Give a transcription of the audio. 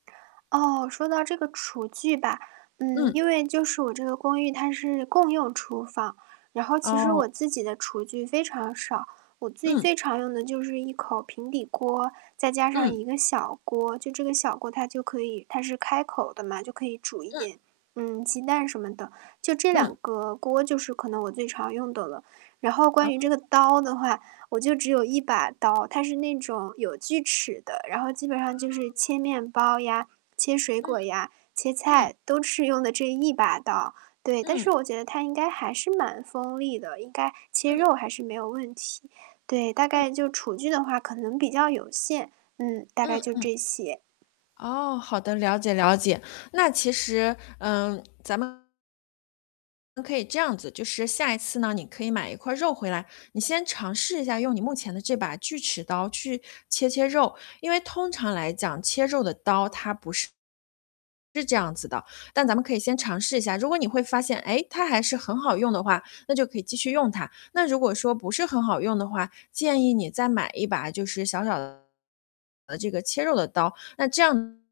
哦，说到这个厨具吧，呃，嗯。因为就是我这个公寓，它是共用厨房，然后其实哦。我自己的厨具非常少。我自己嗯。最常用的就是一口平底锅，再加上嗯。一个小锅。就这个小锅，它就可以它是开口的嘛，就可以煮一嗯。点，嗯，鸡蛋什么的。就这嗯。两个锅，就是可能我最常用的了。然后关于这哦。个刀的话，我就只有1把刀。它是那种有锯齿的，然后基本上就是哦。切面包呀、切水嗯，果呀、切嗯。菜，都是用的这一把刀。对，但是嗯。我觉得它应该还是蛮锋利的，应该切嗯。肉还是没有问题。对，大嗯。概就厨具的话可能比较有限，嗯，大嗯概就嗯。这些。哦，好的，了解了解。那其实，呃，咱们嗯，可以这样子，就是下一次呢，你可以买一块儿肉回来，你先尝试一下用你目前的这把锯齿刀去切切肉。因为通常来讲，切肉的刀，它不是是这样子的。但咱们可以先尝试一下，如果你会发现，诶，它还是很好用的话，那就可以继续用它。那如果说不是很好用的话，建议你再买一把就是小小的这个切肉的刀，那这样